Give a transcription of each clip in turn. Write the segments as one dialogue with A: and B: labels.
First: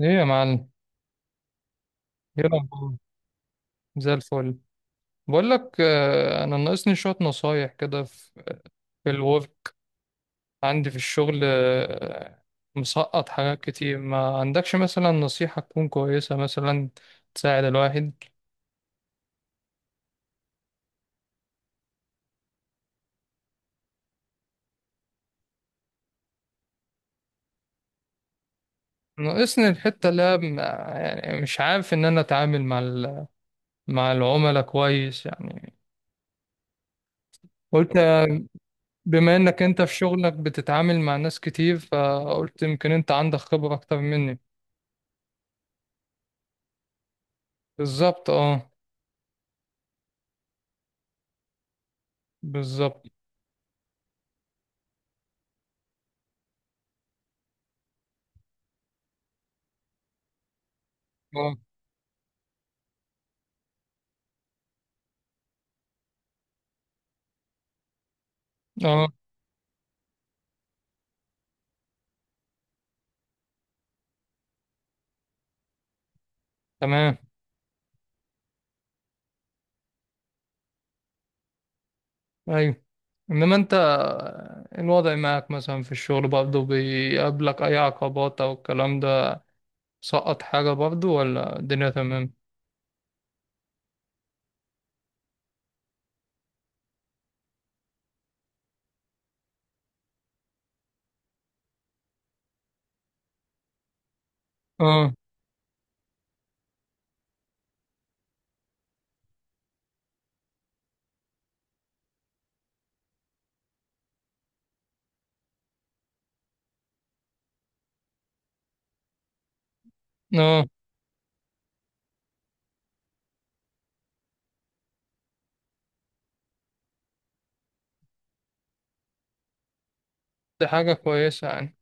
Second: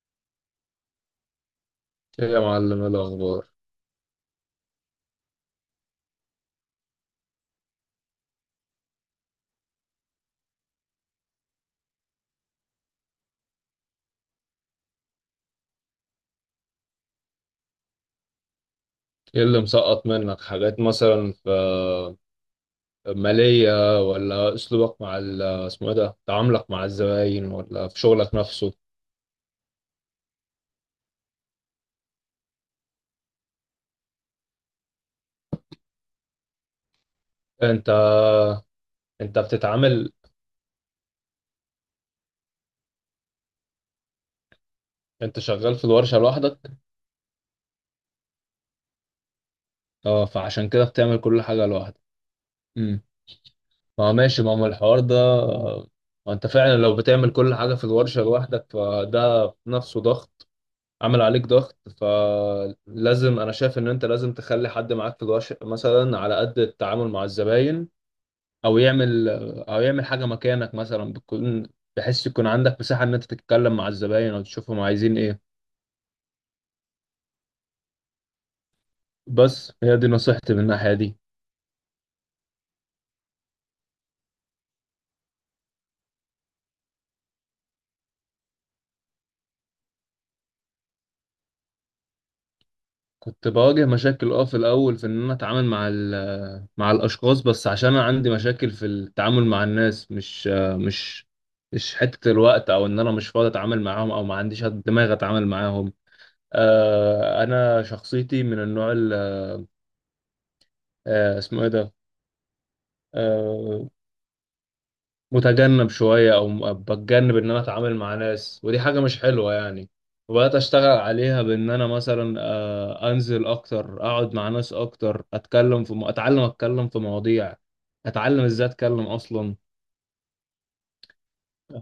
A: ايه يا معلم،
B: ايه يا
A: ايه
B: معلم، ايه
A: الاخبار؟
B: الاخبار؟
A: زي الفل. بقول لك، انا ناقصني شويه نصايح كده في الورك، عندي في الشغل. مسقط حاجات كتير. ما عندكش مثلا نصيحه تكون كويسه مثلا تساعد الواحد؟
B: ايه اللي مسقط منك حاجات مثلا في مالية ولا اسلوبك مع اسمه ايه ده، تعاملك مع الزباين ولا في شغلك نفسه؟
A: ناقصني الحته اللي هي يعني مش عارف ان انا اتعامل مع مع العملاء كويس يعني.
B: انت
A: قلت بما
B: انت
A: انك انت في
B: بتتعامل،
A: شغلك بتتعامل مع ناس كتير، فقلت يمكن انت عندك خبره اكتر مني.
B: انت شغال في الورشة لوحدك؟
A: بالظبط. اه،
B: اه، فعشان كده بتعمل كل حاجة لوحدك. امم
A: بالظبط.
B: ما ماشي، ما هو الحوار ده. ما انت فعلا لو بتعمل كل حاجة في الورشة لوحدك فده نفسه ضغط، عمل عليك
A: آه.
B: ضغط، فلازم، انا شايف ان انت لازم تخلي حد معاك في الورشة مثلا على قد التعامل مع الزباين، او
A: اه،
B: يعمل او يعمل حاجة مكانك مثلا، بتكون بحيث يكون عندك مساحة ان انت تتكلم مع الزباين او تشوفهم عايزين ايه.
A: تمام.
B: بس هي دي نصيحتي من الناحية دي.
A: ايوه. انما انت الوضع معك مثلا في الشغل برضه بيقابلك اي عقبات او الكلام ده؟ سقط حاجة برضه ولا الدنيا تمام؟
B: كنت بواجه مشاكل اه في الاول في ان انا اتعامل مع مع الاشخاص، بس عشان انا عندي مشاكل في التعامل مع الناس، مش مش حتة الوقت او ان انا مش فاضي اتعامل معاهم او ما عنديش
A: اه،
B: دماغ اتعامل معاهم. انا شخصيتي من النوع ال- آه، اسمه ايه ده، آه، متجنب شويه، او بتجنب ان انا اتعامل مع ناس، ودي حاجه مش حلوه يعني. وبدات
A: اه،
B: اشتغل عليها بان انا مثلا انزل اكتر، اقعد مع ناس اكتر، اتكلم في اتعلم اتكلم في مواضيع، اتعلم ازاي اتكلم اصلا.
A: دي حاجة كويسة يعني،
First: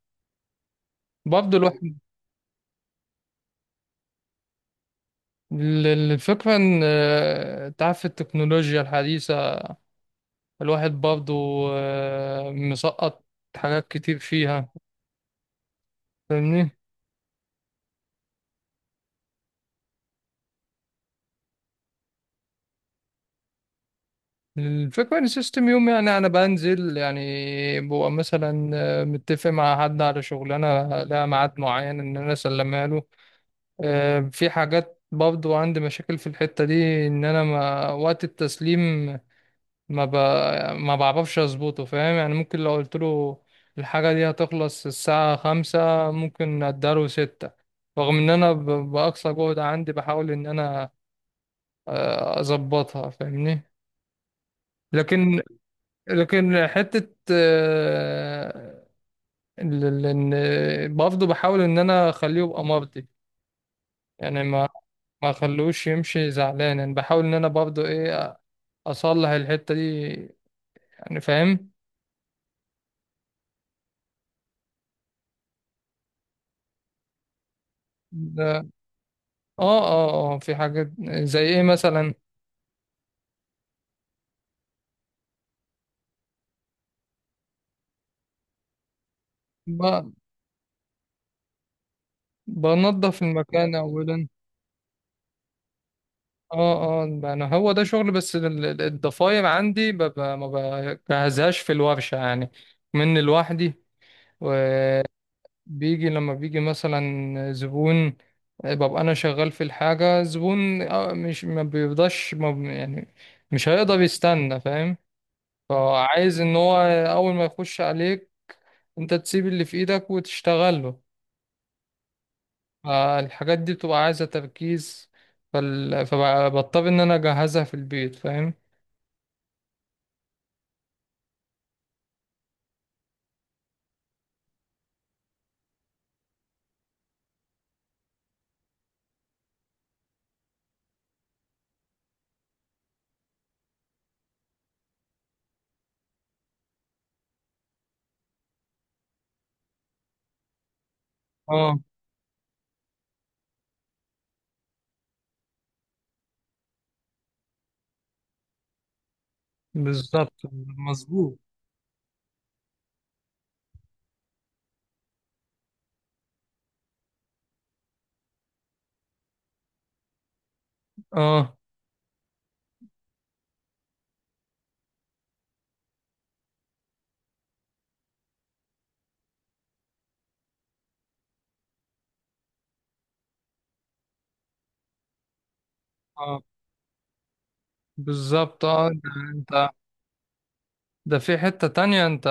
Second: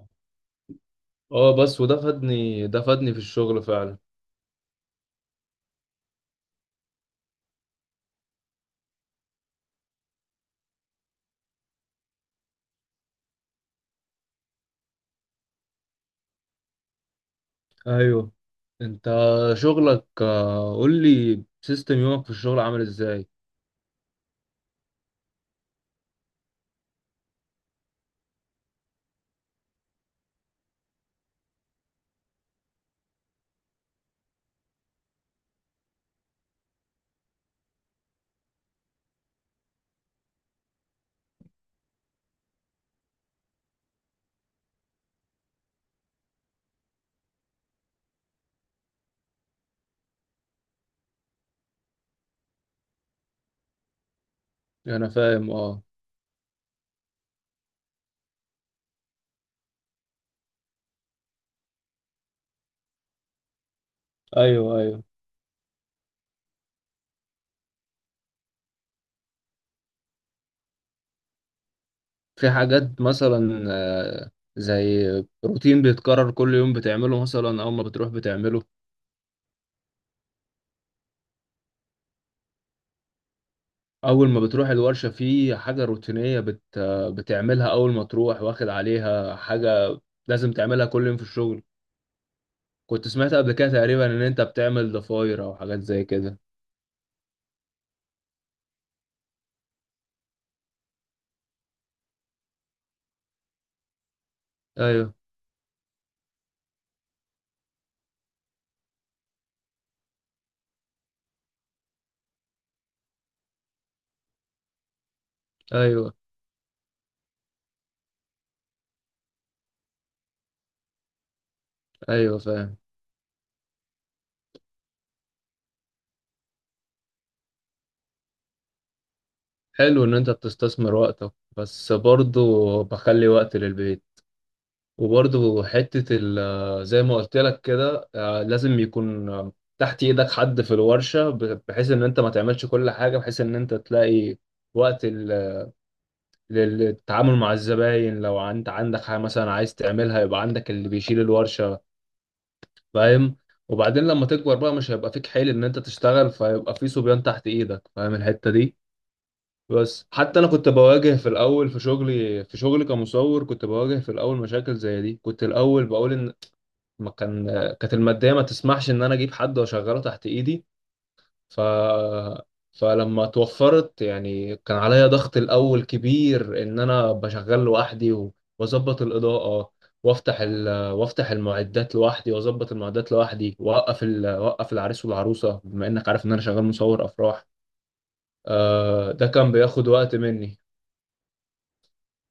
A: برضه
B: اه بس،
A: الواحد
B: وده فادني، ده فادني في الشغل فعلا.
A: الفكرة ان، انت عارف التكنولوجيا الحديثة، الواحد برضه مسقط حاجات كتير فيها، فاهمني؟
B: ايوه، انت شغلك، قول لي سيستم يومك في الشغل عامل ازاي.
A: الفكرة ان السيستم يوم يعني انا بنزل يعني، ببقى مثلا متفق مع حد على شغلانة لها ميعاد معين ان انا اسلمها له. في حاجات برضو عندي مشاكل في الحتة دي ان انا ما وقت التسليم ما ب... ما بعرفش اظبطه، فاهم يعني؟ ممكن لو قلت له الحاجة دي هتخلص الساعة 5، ممكن اداله 6، رغم ان انا بأقصى جهد عندي بحاول ان انا اظبطها، فاهمني؟
B: انا
A: لكن،
B: فاهم، اه.
A: لكن حتة إن برضه بحاول إن أنا أخليه يبقى مرضي يعني، ما
B: ايوه، ايوه.
A: ما أخلوش يمشي زعلان. يعني بحاول إن أنا برضه إيه، أصلح الحتة دي، يعني فاهم؟
B: في حاجات مثلا زي روتين بيتكرر كل يوم بتعمله مثلا اول ما بتروح بتعمله.
A: ده- آه، آه، آه، في حاجات. زي إيه مثلا؟
B: اول ما بتروح الورشة في حاجة روتينية بت آه، بتعملها اول ما تروح، واخد عليها حاجة
A: ب-
B: لازم تعملها كل يوم في الشغل. كنت
A: بنضف
B: سمعت قبل كده
A: المكان
B: تقريبا ان
A: أولا.
B: انت بتعمل ضفاير او حاجات زي كده.
A: آه، آه، يعني هو ده شغل. بس الضفاير عندي ما بجهزهاش في الورشة يعني، من لوحدي.
B: ايوه.
A: بيجي لما بيجي مثلا زبون، ببقى انا شغال في الحاجة، زبون، مش ما بيفضاش ما ب- يعني مش هيقدر يستنى، فاهم؟
B: ايوه،
A: فعايز ان هو اول ما يخش عليك انت تسيب اللي في ايدك وتشتغل له.
B: ايوه فاهم.
A: فالحاجات دي بتبقى عايزة تركيز، فبضطر ان انا اجهزها في البيت، فاهم؟
B: حلو ان انت بتستثمر وقتك، بس برضه بخلي وقت للبيت. وبرضه حتة زي ما قلت لك كده، لازم يكون، تحت ايدك حد في الورشة، بحيث ان انت ما تعملش كل حاجة، بحيث ان انت تلاقي وقت للتعامل مع الزباين، لو انت عندك حاجة مثلا عايز تعملها يبقى عندك اللي بيشيل
A: اه،
B: الورشة. فاهم؟ وبعدين لما تكبر بقى، مش هيبقى فيك حيل ان انت تشتغل، فيبقى في صبيان تحت ايدك. فاهم الحتة دي؟ بس حتى
A: بالظبط.
B: انا كنت بواجه في
A: مظبوط.
B: الاول في شغلي، في شغلي، كمصور كنت بواجه في الاول مشاكل زي دي. كنت الاول بقول ان ما كان، كانت الماديه ما تسمحش ان انا اجيب حد واشغله تحت ايدي.
A: اه،
B: ف فلما توفرت يعني، كان عليا ضغط الاول كبير ان انا بشغل لوحدي واظبط الاضاءه، وافتح المعدات لوحدي، واظبط المعدات لوحدي، واوقف العريس والعروسه، بما انك عارف ان انا
A: اه،
B: شغال مصور افراح.
A: بالظبط. اه،
B: آه، ده
A: يعني
B: كان
A: انت
B: بياخد وقت مني.
A: ده في حتة تانية، انت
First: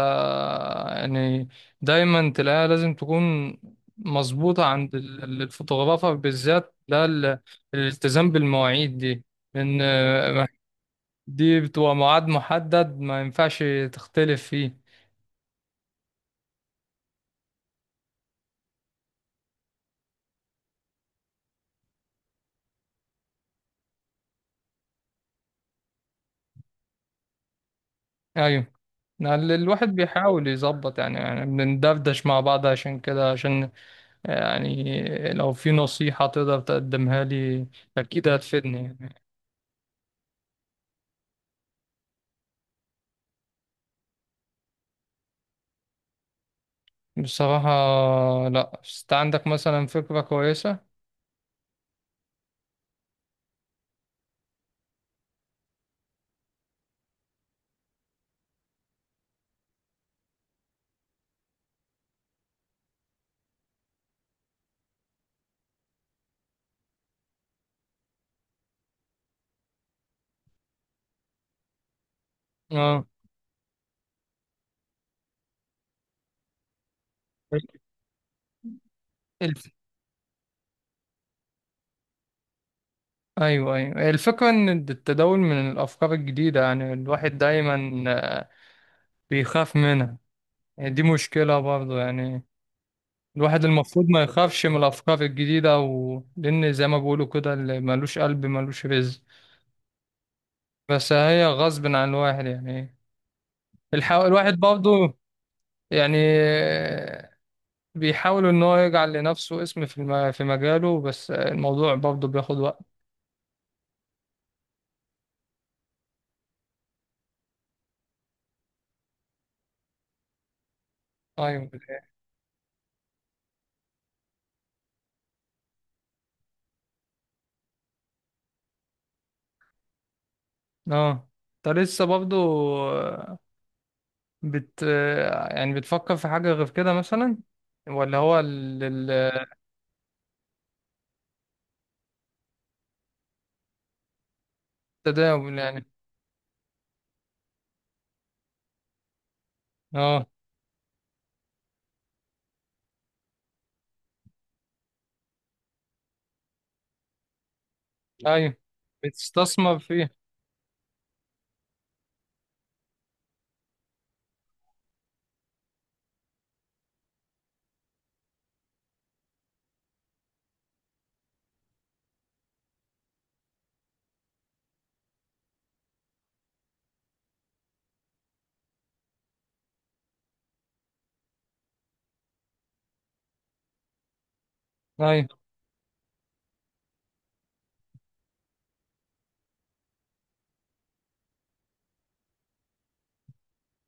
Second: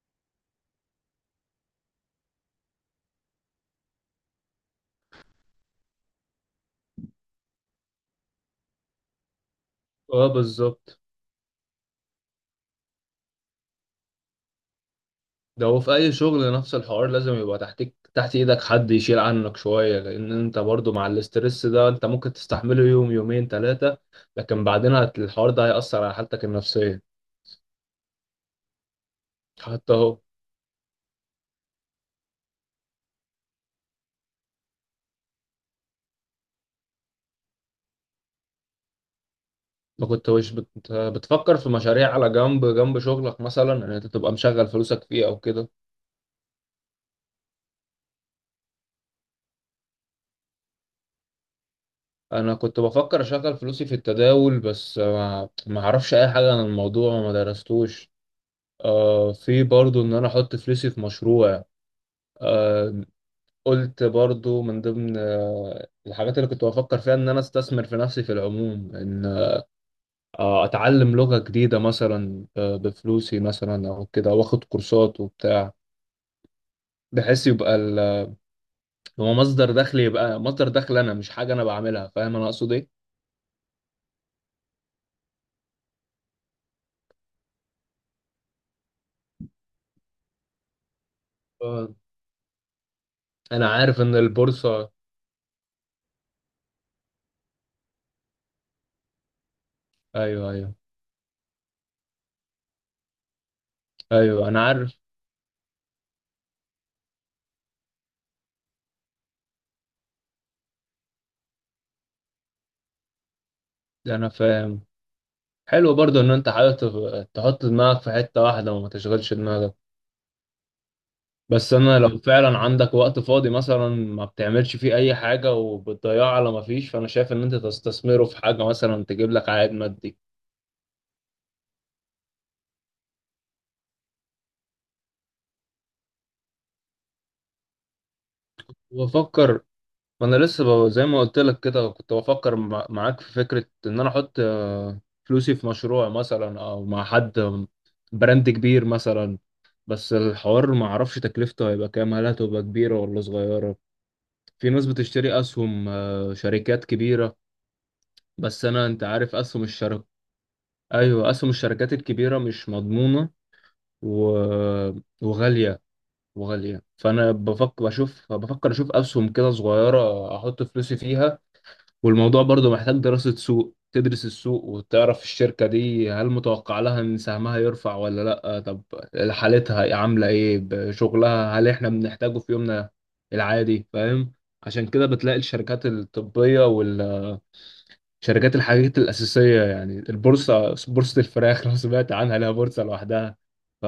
A: يعني دايما تلاقيها لازم تكون مظبوطة عند الفوتوغرافر بالذات، ده الالتزام بالمواعيد دي، لأن
B: اه بالظبط.
A: دي بتبقى ميعاد محدد ما ينفعش تختلف فيه.
B: ده هو في اي شغل نفس الحوار، لازم يبقى تحتك، تحت ايدك حد يشيل عنك شوية، لان انت برضو مع الاسترس ده انت ممكن تستحمله يوم، يومين، ثلاثة، لكن بعدين الحوار ده هيأثر على حالتك النفسية.
A: أيوة، يعني الواحد
B: حتى اهو،
A: بيحاول يظبط يعني بندردش مع بعض عشان كده. عشان يعني لو في نصيحة تقدر تقدمها لي أكيد هتفيدني يعني.
B: ما كنتوش بتفكر في مشاريع على جنب، جنب شغلك مثلا ان انت تبقى مشغل فلوسك فيه او كده؟
A: بصراحة، لأ، بس أنت عندك مثلا فكرة كويسة.
B: انا كنت بفكر اشغل فلوسي في التداول بس ما اعرفش اي حاجه عن الموضوع وما درستوش. آه في برضو ان انا احط فلوسي في مشروع. آه، قلت برضو من ضمن الحاجات اللي كنت بفكر فيها ان انا استثمر في نفسي في العموم، ان اتعلم لغة جديدة مثلا
A: اه.
B: بفلوسي مثلا او كده، واخد كورسات وبتاع، بحيث يبقى هو
A: الف...
B: مصدر دخل، يبقى مصدر دخل، انا مش حاجة انا بعملها. فاهم انا اقصد ايه؟
A: ايوه، ايوه، الفكره ان التداول من الافكار الجديده، يعني الواحد دايما بيخاف منها، يعني دي مشكله
B: آه.
A: برضه يعني. الواحد
B: انا عارف
A: المفروض
B: ان
A: ما يخافش من
B: البورصة،
A: الافكار الجديده لان زي ما بيقولوا كده، اللي ملوش قلب ملوش رزق.
B: ايوه، ايوه.
A: بس هي غصب عن الواحد يعني.
B: ايوه،
A: الواحد
B: انا عارف.
A: برضه يعني بيحاول ان هو يجعل لنفسه اسم في في مجاله، بس الموضوع برضه بياخد وقت.
B: انا فاهم. حلو برضو ان انت حابب تحط دماغك في حتة واحدة وما تشغلش دماغك.
A: ايوه،
B: بس انا لو فعلا عندك وقت فاضي مثلا ما بتعملش فيه اي حاجه وبتضيعه على ما فيش، فانا شايف ان انت تستثمره في حاجه مثلا تجيب لك عائد مادي.
A: اه، انت لسه برضه بت يعني بتفكر في حاجة غير كده مثلا، ولا هو
B: وافكر. ما انا لسه زي ما قلت لك كده، كنت بفكر معاك في فكره ان انا احط فلوسي
A: التداول
B: في
A: يعني؟
B: مشروع مثلا، او مع حد، براند كبير مثلا. بس
A: اه.
B: الحوار ما اعرفش تكلفته هيبقى كام، هل هتبقى كبيره ولا صغيره. في ناس بتشتري اسهم شركات كبيره.
A: ايوه،
B: بس انا، انت عارف اسهم
A: بتستثمر
B: الشركات،
A: فيه.
B: ايوه، اسهم الشركات الكبيره مش مضمونه و... وغاليه، وغاليه، فانا بفكر، بشوف، بفكر اشوف اسهم كده صغيره احط فلوسي فيها. والموضوع برضو محتاج دراسه سوق، تدرس السوق وتعرف الشركه دي هل متوقع لها ان سهمها يرفع ولا لا، طب حالتها عامله ايه، شغلها هل احنا بنحتاجه في يومنا العادي. فاهم؟ عشان كده
A: ايوه،
B: بتلاقي الشركات الطبيه، شركات الحاجات الأساسية، يعني البورصة، بورصة الفراخ لو سمعت عنها لها بورصة لوحدها.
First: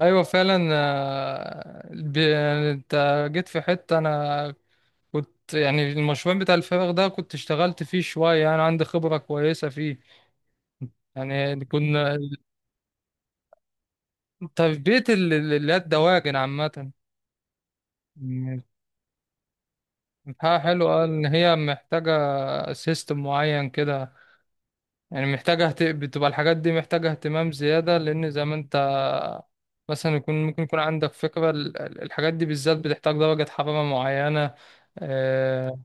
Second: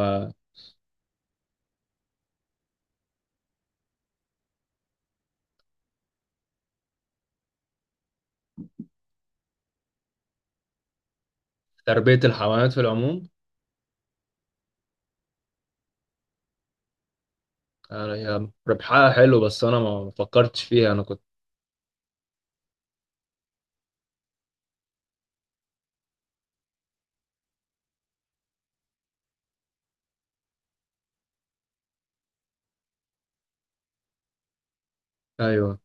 A: ايوه، فعلا، يعني انت جيت في حتة. انا كنت يعني المشروع بتاع الفراغ ده كنت اشتغلت فيه شوية، يعني عندي خبرة كويسة فيه، يعني كنا
B: فتربية الحيوانات في العموم،
A: تربية اللي هي الدواجن عامة.
B: يعني هي
A: مم.
B: ربحها حلو بس أنا ما
A: بتاعها
B: فكرتش
A: حلو،
B: فيها، أنا
A: قال
B: كنت،
A: ان هي محتاجة سيستم معين كده، يعني محتاجة بتبقى الحاجات دي محتاجة اهتمام زيادة، لأن زي ما أنت مثلا يكون ممكن يكون عندك فكرة، الحاجات دي بالذات بتحتاج درجة حرارة معينة، آه،
B: أيوه،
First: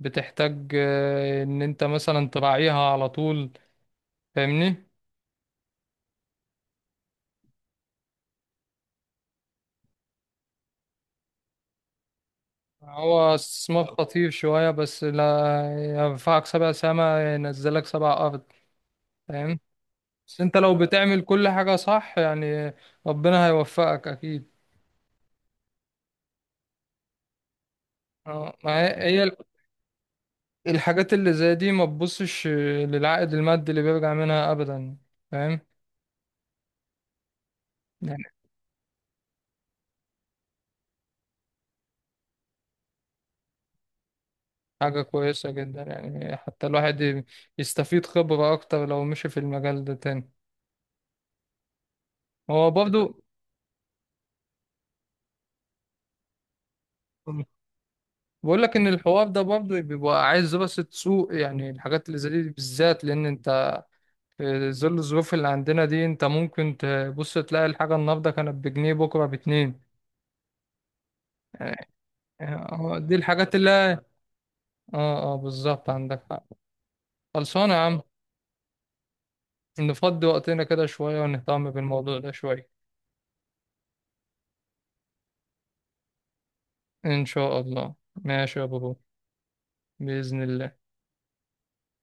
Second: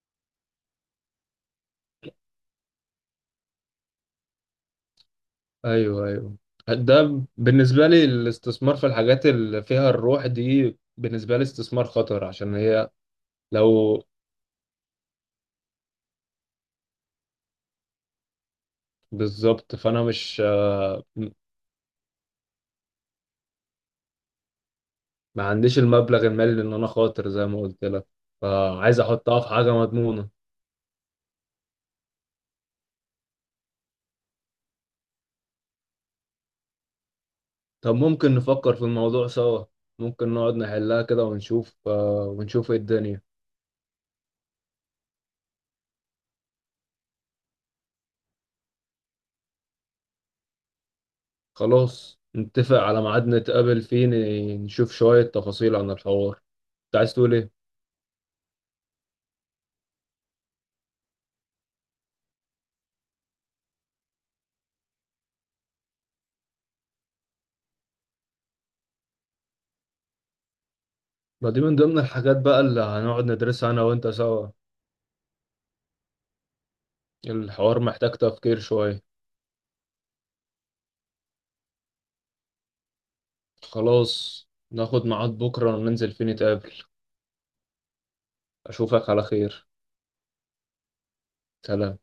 A: بتحتاج إن أنت مثلا تراعيها على طول، فاهمني؟
B: أيوه، أيوه. ده بالنسبة لي الاستثمار في الحاجات اللي فيها الروح دي بالنسبة لي استثمار خطر، عشان هي،
A: هو استثمار
B: لو،
A: خطير شوية، بس لا، يرفعك سبع سما ينزلك سبع أرض، فاهم؟
B: بالظبط. فأنا
A: بس
B: مش،
A: أنت لو بتعمل كل حاجة صح، يعني ربنا هيوفقك أكيد.
B: ما عنديش المبلغ المالي إن أنا خاطر زي ما قلت لك،
A: اه، ما
B: فعايز
A: هي
B: أحطها في حاجة مضمونة.
A: الحاجات اللي زي دي ما تبصش للعائد المادي اللي بيرجع منها ابدا، فاهم؟
B: طب
A: يعني
B: ممكن نفكر في الموضوع سوا، ممكن نقعد نحلها كده ونشوف، ونشوف ايه الدنيا.
A: حاجة كويسة جدا يعني، حتى الواحد يستفيد خبرة اكتر لو مشي في المجال ده تاني.
B: خلاص،
A: هو
B: نتفق على
A: برضو
B: ميعاد نتقابل فيه نشوف شوية تفاصيل عن الحوار. انت عايز تقول ايه؟
A: بقول لك ان الحوار ده برضو بيبقى عايز دراسة سوق، يعني الحاجات اللي زي دي بالذات، لان انت في ظل الظروف اللي عندنا دي انت ممكن تبص تلاقي الحاجة النهاردة كانت بجنيه بكرة باتنين،
B: ما دي من ضمن الحاجات بقى
A: يعني
B: اللي
A: هو دي
B: هنقعد
A: الحاجات
B: ندرسها انا
A: اللي،
B: وانت سوا.
A: اه، اه، بالظبط، عندك حق. خلصانة يا
B: الحوار
A: عم،
B: محتاج تفكير شوية.
A: نفضي وقتنا كده شوية ونهتم بالموضوع ده شوية.
B: خلاص، ناخد ميعاد بكرة وننزل فيه نتقابل.
A: إن شاء الله، ماشي يا بابا.
B: اشوفك على خير.
A: بإذن الله.
B: سلام.